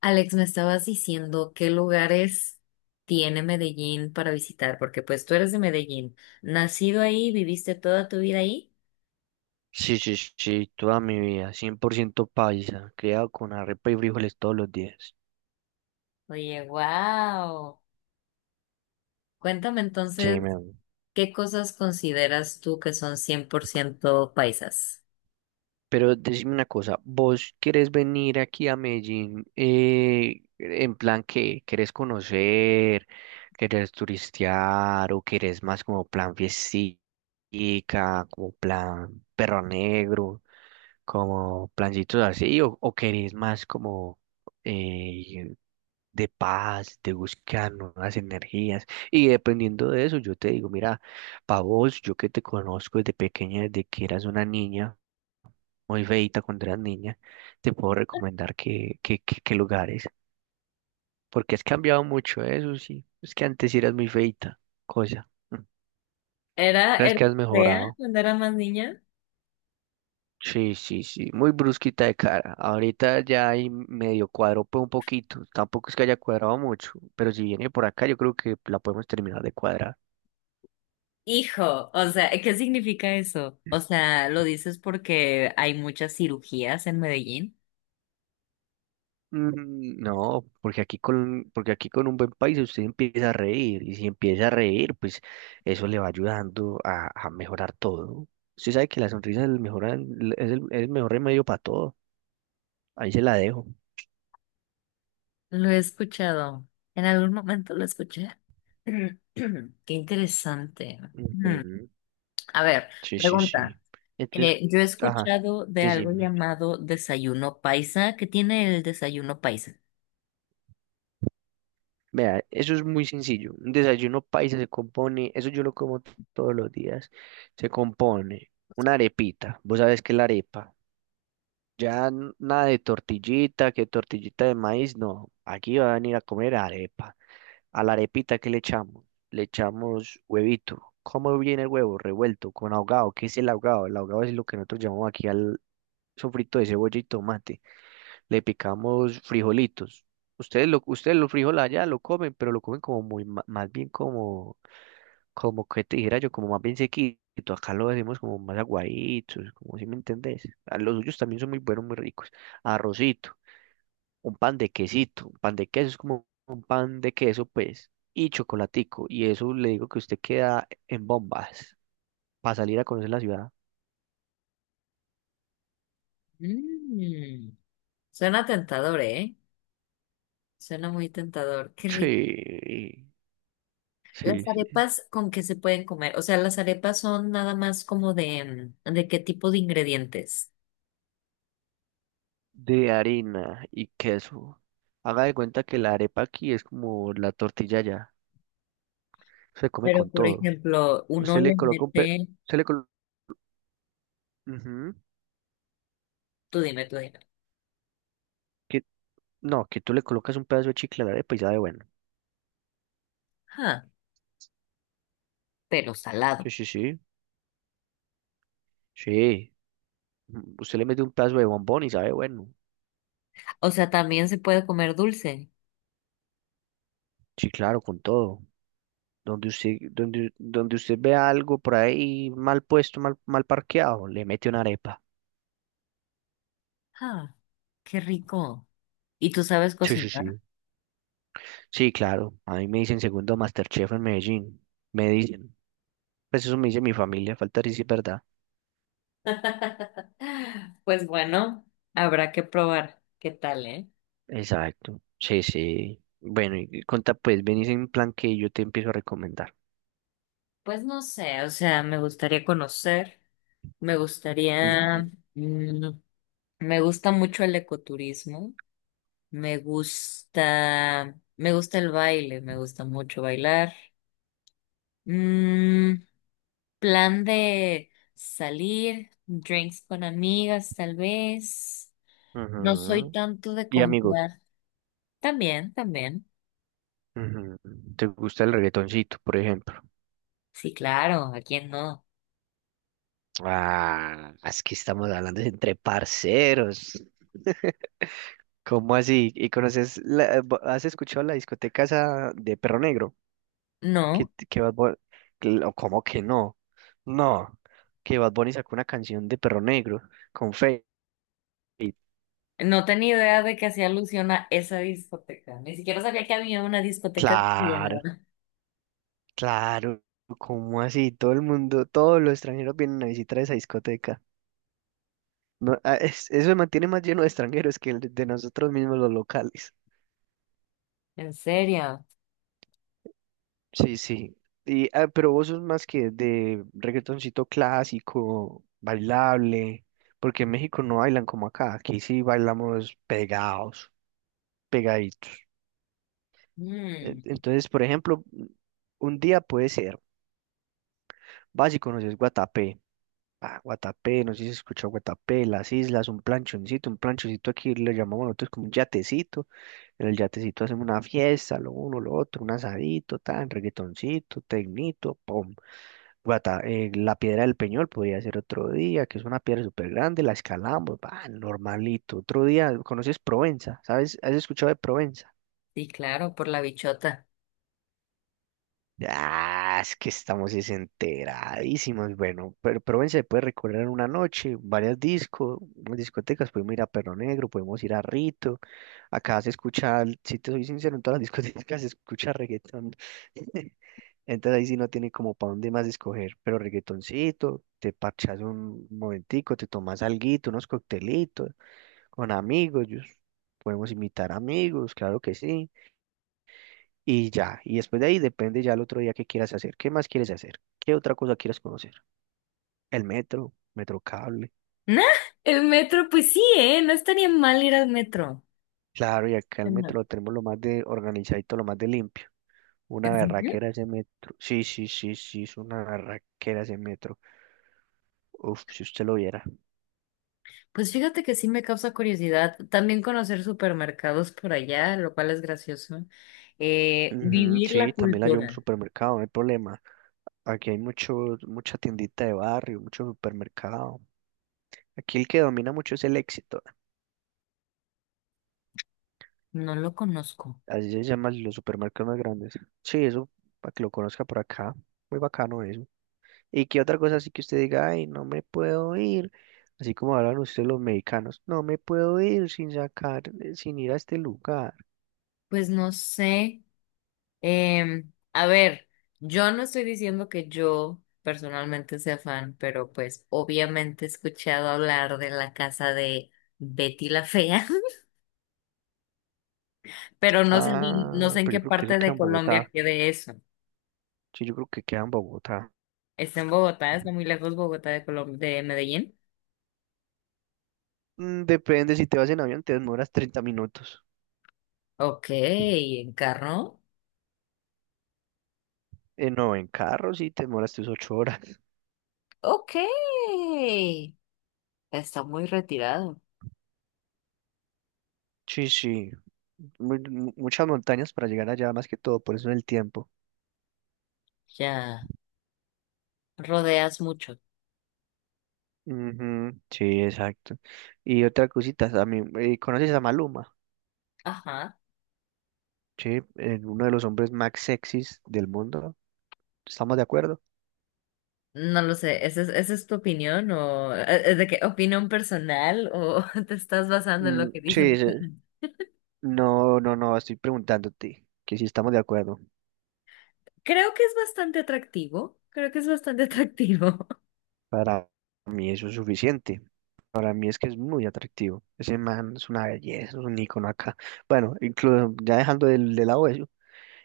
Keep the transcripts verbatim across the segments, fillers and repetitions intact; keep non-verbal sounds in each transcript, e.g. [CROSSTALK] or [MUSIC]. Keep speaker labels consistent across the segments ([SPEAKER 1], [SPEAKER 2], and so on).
[SPEAKER 1] Alex, me estabas diciendo qué lugares tiene Medellín para visitar, porque pues tú eres de Medellín, nacido ahí, viviste toda tu vida ahí.
[SPEAKER 2] Sí, sí, sí, sí, toda mi vida, cien por ciento paisa, criado con arepa y frijoles todos los días.
[SPEAKER 1] Oye, wow. Cuéntame
[SPEAKER 2] Sí, me
[SPEAKER 1] entonces, ¿qué cosas consideras tú que son cien por ciento paisas?
[SPEAKER 2] pero decime una cosa, ¿vos querés venir aquí a Medellín eh, en plan que querés conocer, querés turistear o querés más como plan fiestica, como plan perro negro, como plancitos así o, o querés más como eh, de paz, de buscar nuevas energías? Y dependiendo de eso, yo te digo, mira, para vos, yo que te conozco desde pequeña, desde que eras una niña muy feita cuando eras niña, te puedo recomendar que, que, que, que lugares, porque has cambiado mucho, ¿eh? Eso sí. Es que antes sí eras muy feita, cosa. Mm.
[SPEAKER 1] ¿Era,
[SPEAKER 2] Sabes
[SPEAKER 1] era
[SPEAKER 2] que has
[SPEAKER 1] fea
[SPEAKER 2] mejorado.
[SPEAKER 1] cuando era más niña?
[SPEAKER 2] Sí, sí, sí, muy brusquita de cara. Ahorita ya hay medio cuadro, pues un poquito. Tampoco es que haya cuadrado mucho, pero si viene por acá, yo creo que la podemos terminar de cuadrar.
[SPEAKER 1] Hijo, o sea, ¿qué significa eso? O sea, ¿lo dices porque hay muchas cirugías en Medellín?
[SPEAKER 2] Mm, No, porque aquí con, porque aquí con un buen país usted empieza a reír y si empieza a reír, pues eso le va ayudando a, a mejorar todo. Usted sabe que la sonrisa es el mejor, an- es el, es el mejor remedio para todo. Ahí se la dejo.
[SPEAKER 1] Lo he escuchado. En algún momento lo escuché. [CLEARS THROAT] Qué interesante. Mm,
[SPEAKER 2] Ujú.
[SPEAKER 1] A ver,
[SPEAKER 2] Sí, sí,
[SPEAKER 1] pregunta.
[SPEAKER 2] sí. Entonces,
[SPEAKER 1] Eh, yo he
[SPEAKER 2] ajá,
[SPEAKER 1] escuchado de algo
[SPEAKER 2] decime.
[SPEAKER 1] llamado desayuno paisa. ¿Qué tiene el desayuno paisa?
[SPEAKER 2] Vea, eso es muy sencillo. Un desayuno paisa se compone, eso yo lo como t- todos los días. Se compone una arepita. ¿Vos sabés qué es la arepa? Ya n- nada de tortillita, que tortillita de maíz, no. Aquí van a venir a comer arepa. A la arepita, ¿qué le echamos? Le echamos huevito. ¿Cómo viene el huevo? Revuelto, con ahogado. ¿Qué es el ahogado? El ahogado es lo que nosotros llamamos aquí al sofrito de cebolla y tomate. Le picamos frijolitos. Ustedes lo, ustedes los frijoles allá lo comen, pero lo comen como muy, ma- más bien como como que te dijera yo, como más bien sequito, acá lo decimos como más aguaditos, como si me entendés. Ah, los suyos también son muy buenos, muy ricos. Arrocito, un pan de quesito, un pan de queso es como un pan de queso, pues, y chocolatico. Y eso le digo que usted queda en bombas para salir a conocer la ciudad.
[SPEAKER 1] Mm, Suena tentador, ¿eh? Suena muy tentador. Qué rico.
[SPEAKER 2] Sí,
[SPEAKER 1] ¿Las
[SPEAKER 2] sí, sí.
[SPEAKER 1] arepas con qué se pueden comer? O sea, las arepas son nada más como de, mm, ¿de qué tipo de ingredientes?
[SPEAKER 2] De harina y queso. Haga de cuenta que la arepa aquí es como la tortilla allá. Se come
[SPEAKER 1] Pero,
[SPEAKER 2] con
[SPEAKER 1] por
[SPEAKER 2] todo.
[SPEAKER 1] ejemplo, uno
[SPEAKER 2] Usted le
[SPEAKER 1] le
[SPEAKER 2] coloca un pe...
[SPEAKER 1] mete,
[SPEAKER 2] Se le coloca...
[SPEAKER 1] tú dime, tú dime.
[SPEAKER 2] No, que tú le colocas un pedazo de chicle a la arepa y sabe bueno.
[SPEAKER 1] Pero
[SPEAKER 2] Sí,
[SPEAKER 1] salado.
[SPEAKER 2] sí, sí. Sí. Mm, usted le mete un pedazo de bombón y sabe bueno.
[SPEAKER 1] O sea, también se puede comer dulce.
[SPEAKER 2] Sí, claro, con todo. Donde usted, donde, donde usted vea algo por ahí mal puesto, mal, mal parqueado, le mete una arepa.
[SPEAKER 1] Ah, qué rico. ¿Y tú sabes
[SPEAKER 2] Sí, sí,
[SPEAKER 1] cocinar?
[SPEAKER 2] sí. Sí, claro. A mí me dicen segundo MasterChef en Medellín. Me dicen. Pues eso me dice mi familia, falta decir si es verdad.
[SPEAKER 1] [LAUGHS] Pues bueno, habrá que probar. ¿Qué tal, eh?
[SPEAKER 2] Exacto. Sí, sí. Bueno, y conta pues, venís en plan que yo te empiezo a recomendar.
[SPEAKER 1] Pues no sé, o sea, me gustaría conocer, me gustaría,
[SPEAKER 2] Ujú.
[SPEAKER 1] mm, me gusta, mucho el ecoturismo, me gusta, me gusta el baile, me gusta mucho bailar. Mm, plan de salir, drinks con amigas, tal vez. No soy
[SPEAKER 2] Ujú.
[SPEAKER 1] tanto de
[SPEAKER 2] Y amigos.
[SPEAKER 1] comprar. También, también.
[SPEAKER 2] Ujú. ¿Te gusta el reggaetoncito, por ejemplo?
[SPEAKER 1] Sí, claro, ¿a quién no?
[SPEAKER 2] Ah, es que estamos hablando de entre parceros. ¿Cómo así? ¿Y conoces, la- eh, bo- has escuchado la discoteca esa de Perro Negro? ¿Qué,
[SPEAKER 1] No,
[SPEAKER 2] qué Bad Bu- que lo- ¿Cómo que no? No, que Bad Bunny sacó una canción de Perro Negro con Feid.
[SPEAKER 1] no tenía idea de que hacía alusión a esa discoteca. Ni siquiera sabía que había una discoteca de
[SPEAKER 2] Claro,
[SPEAKER 1] Villanueva.
[SPEAKER 2] claro, ¿cómo así? Todo el mundo, todos los extranjeros vienen a visitar esa discoteca. No, ah, es- eso se mantiene más lleno de extranjeros que el de nosotros mismos los locales.
[SPEAKER 1] ¿En serio?
[SPEAKER 2] Sí, sí. Y, ah, pero vos sos más que de reggaetoncito clásico, bailable, porque en México no bailan como acá, aquí sí bailamos pegados, pegaditos. E-
[SPEAKER 1] Mm,
[SPEAKER 2] Entonces, por ejemplo, un día puede ser, vas y conoces Guatapé, ah, Guatapé, no sé si se escuchó Guatapé, las islas, un planchoncito, un planchoncito aquí le llamamos nosotros como un yatecito, en el yatecito hacemos una fiesta, lo uno, lo otro, un asadito, tan, reggaetoncito, tecnito, pum. Guata, eh, la piedra del Peñol podría ser otro día, que es una piedra súper grande, la escalamos, va, normalito. Otro día, ¿conoces Provenza? ¿Sabes? ¿Has escuchado de Provenza?
[SPEAKER 1] sí, claro, por la bichota.
[SPEAKER 2] Ah, es que estamos desenteradísimos. Bueno, pero, pero ven, se puede recorrer una noche, varias discos, discotecas, podemos ir a Perro Negro, podemos ir a Rito. Acá se escucha, si te soy sincero, en todas las [LAUGHS] discotecas se escucha reggaetón. [LAUGHS] Entonces ahí sí no tiene como para dónde más escoger, pero reggaetoncito, te parchas un momentico, te tomas alguito, unos coctelitos con amigos, yo- podemos invitar amigos, claro que sí y ya. Y después de ahí depende ya el otro día qué quieras hacer. ¿Qué más quieres hacer? ¿Qué otra cosa quieres conocer? El metro, metro cable.
[SPEAKER 1] Nah, el metro, pues sí, ¿eh? No estaría mal ir al metro.
[SPEAKER 2] Claro, y acá el
[SPEAKER 1] Ajá.
[SPEAKER 2] metro lo tenemos lo más de organizadito, lo más de limpio. Una
[SPEAKER 1] ¿En serio?
[SPEAKER 2] berraquera ese metro. Sí, sí, sí, sí, es una berraquera ese metro. Uf, si usted lo viera.
[SPEAKER 1] Pues fíjate que sí me causa curiosidad también conocer supermercados por allá, lo cual es gracioso. Eh,
[SPEAKER 2] Ujú,
[SPEAKER 1] vivir
[SPEAKER 2] sí,
[SPEAKER 1] la
[SPEAKER 2] también la llevo a un
[SPEAKER 1] cultura,
[SPEAKER 2] supermercado, no hay problema. Aquí hay mucho, mucha tiendita de barrio, mucho supermercado. Aquí el que domina mucho es el Éxito.
[SPEAKER 1] no lo conozco.
[SPEAKER 2] Así se llaman los supermercados más grandes. Sí, eso, para que lo conozca por acá. Muy bacano eso. ¿Y qué otra cosa así que usted diga, ay, no me puedo ir? Así como hablan ustedes los mexicanos, no me puedo ir sin sacar, eh, sin ir a este lugar.
[SPEAKER 1] Pues no sé. Em, a ver, yo no estoy diciendo que yo personalmente sea fan, pero pues obviamente he escuchado hablar de la casa de Betty la Fea, [LAUGHS] pero no sé, bien- no
[SPEAKER 2] Ah,
[SPEAKER 1] sé en
[SPEAKER 2] pero
[SPEAKER 1] qué
[SPEAKER 2] yo creo que eso
[SPEAKER 1] parte
[SPEAKER 2] queda
[SPEAKER 1] de
[SPEAKER 2] en Bogotá.
[SPEAKER 1] Colombia quede eso.
[SPEAKER 2] Sí, yo creo que queda en Bogotá.
[SPEAKER 1] Está en Bogotá, está muy lejos Bogotá de Colom- de Medellín.
[SPEAKER 2] Mm, Depende, si te vas en avión te demoras treinta minutos.
[SPEAKER 1] Ok, encarnó.
[SPEAKER 2] Eh, no, en carro sí te demoras tus ocho horas.
[SPEAKER 1] Ok. Está muy retirado.
[SPEAKER 2] Sí, sí. Mu- mu- muchas montañas para llegar allá, más que todo, por eso el tiempo.
[SPEAKER 1] Ya, rodeas mucho.
[SPEAKER 2] Ujú, sí, exacto. Y otra cosita, a mí, eh, ¿conoces a Maluma?
[SPEAKER 1] Ajá.
[SPEAKER 2] Sí, eh, uno de los hombres más sexys del mundo. ¿Estamos de acuerdo?
[SPEAKER 1] No lo sé, ¿esa es, esa es tu opinión o eh, eh, de qué opinión personal o [LAUGHS] te estás basando en lo
[SPEAKER 2] Mm,
[SPEAKER 1] que
[SPEAKER 2] sí,
[SPEAKER 1] dicen?
[SPEAKER 2] sí. No, no, no, estoy preguntándote que si estamos de acuerdo.
[SPEAKER 1] Creo que es bastante atractivo, creo que es bastante atractivo. [LAUGHS]
[SPEAKER 2] Para mí eso es suficiente. Para mí es que es muy atractivo. Ese man es una belleza, es un ícono acá. Bueno, incluso ya dejando de, de lado eso,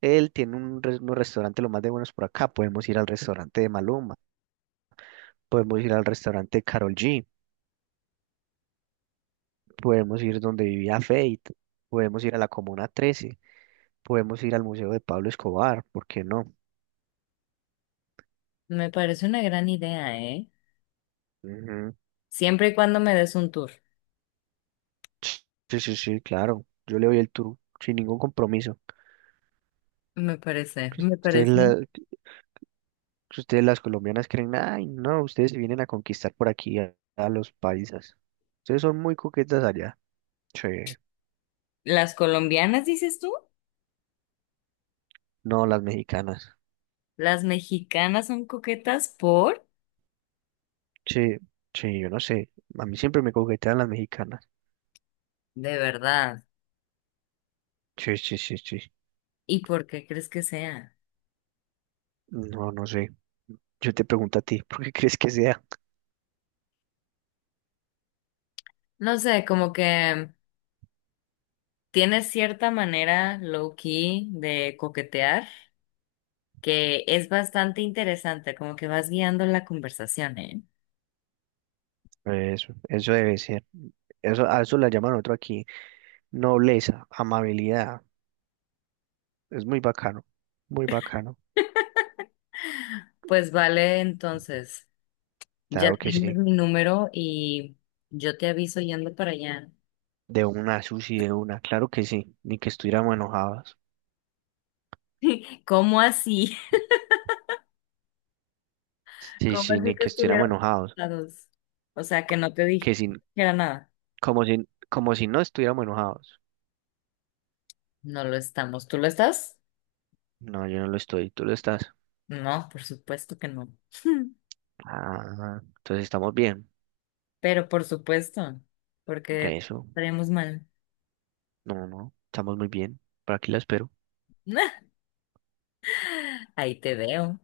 [SPEAKER 2] él tiene un, res- un restaurante lo más de buenos por acá. Podemos ir al restaurante de Maluma, podemos ir al restaurante de Karol G. Podemos ir donde vivía Fate, podemos ir a la Comuna trece, podemos ir al Museo de Pablo Escobar, ¿por qué no?
[SPEAKER 1] Me parece una gran idea, ¿eh?
[SPEAKER 2] Ujú.
[SPEAKER 1] Siempre y cuando me des un tour.
[SPEAKER 2] Sí, sí, sí, claro. Yo le doy el tour sin ningún compromiso.
[SPEAKER 1] Me parece, me
[SPEAKER 2] Ustedes,
[SPEAKER 1] parece.
[SPEAKER 2] la- ustedes las colombianas creen, ay, no, ustedes vienen a conquistar por aquí a, a los paisas. Ustedes son muy coquetas allá. Sí,
[SPEAKER 1] ¿Las colombianas, dices tú?
[SPEAKER 2] no, las mexicanas.
[SPEAKER 1] ¿Las mexicanas son coquetas por?
[SPEAKER 2] Sí, sí, yo no sé. A mí siempre me coquetean las mexicanas.
[SPEAKER 1] De verdad.
[SPEAKER 2] Sí, sí, sí, sí.
[SPEAKER 1] ¿Y por qué crees que sea?
[SPEAKER 2] No, no sé. Yo te pregunto a ti, [LAUGHS] ¿por qué crees que sea?
[SPEAKER 1] No sé, como que tiene cierta manera low-key de coquetear que es bastante interesante, como que vas guiando la conversación, ¿eh?
[SPEAKER 2] Eso, eso debe ser. Eso, a eso la llaman otro aquí. Nobleza, amabilidad. Es muy bacano, muy bacano.
[SPEAKER 1] Pues vale, entonces, ya
[SPEAKER 2] Claro que
[SPEAKER 1] tienes
[SPEAKER 2] sí.
[SPEAKER 1] mi número y yo te aviso yendo para allá.
[SPEAKER 2] De una, Susi, de una. Claro que sí. Ni que estuviéramos enojados.
[SPEAKER 1] [LAUGHS] ¿Cómo así? [LAUGHS]
[SPEAKER 2] Sí,
[SPEAKER 1] ¿Cómo
[SPEAKER 2] sí,
[SPEAKER 1] así
[SPEAKER 2] ni
[SPEAKER 1] que
[SPEAKER 2] que estuviéramos
[SPEAKER 1] estuvieron
[SPEAKER 2] enojados.
[SPEAKER 1] juntados? O sea, que no te
[SPEAKER 2] Que
[SPEAKER 1] dije
[SPEAKER 2] sin,
[SPEAKER 1] que era nada.
[SPEAKER 2] como si, como si no estuviéramos enojados.
[SPEAKER 1] No lo estamos. ¿Tú lo estás?
[SPEAKER 2] No, yo no lo estoy, tú lo estás.
[SPEAKER 1] No, por supuesto que no. [LAUGHS]
[SPEAKER 2] Ah, entonces estamos bien.
[SPEAKER 1] Pero por supuesto, porque
[SPEAKER 2] Eso.
[SPEAKER 1] estaremos mal.
[SPEAKER 2] No, no, estamos muy bien. Por aquí la espero.
[SPEAKER 1] [LAUGHS] Ahí te veo.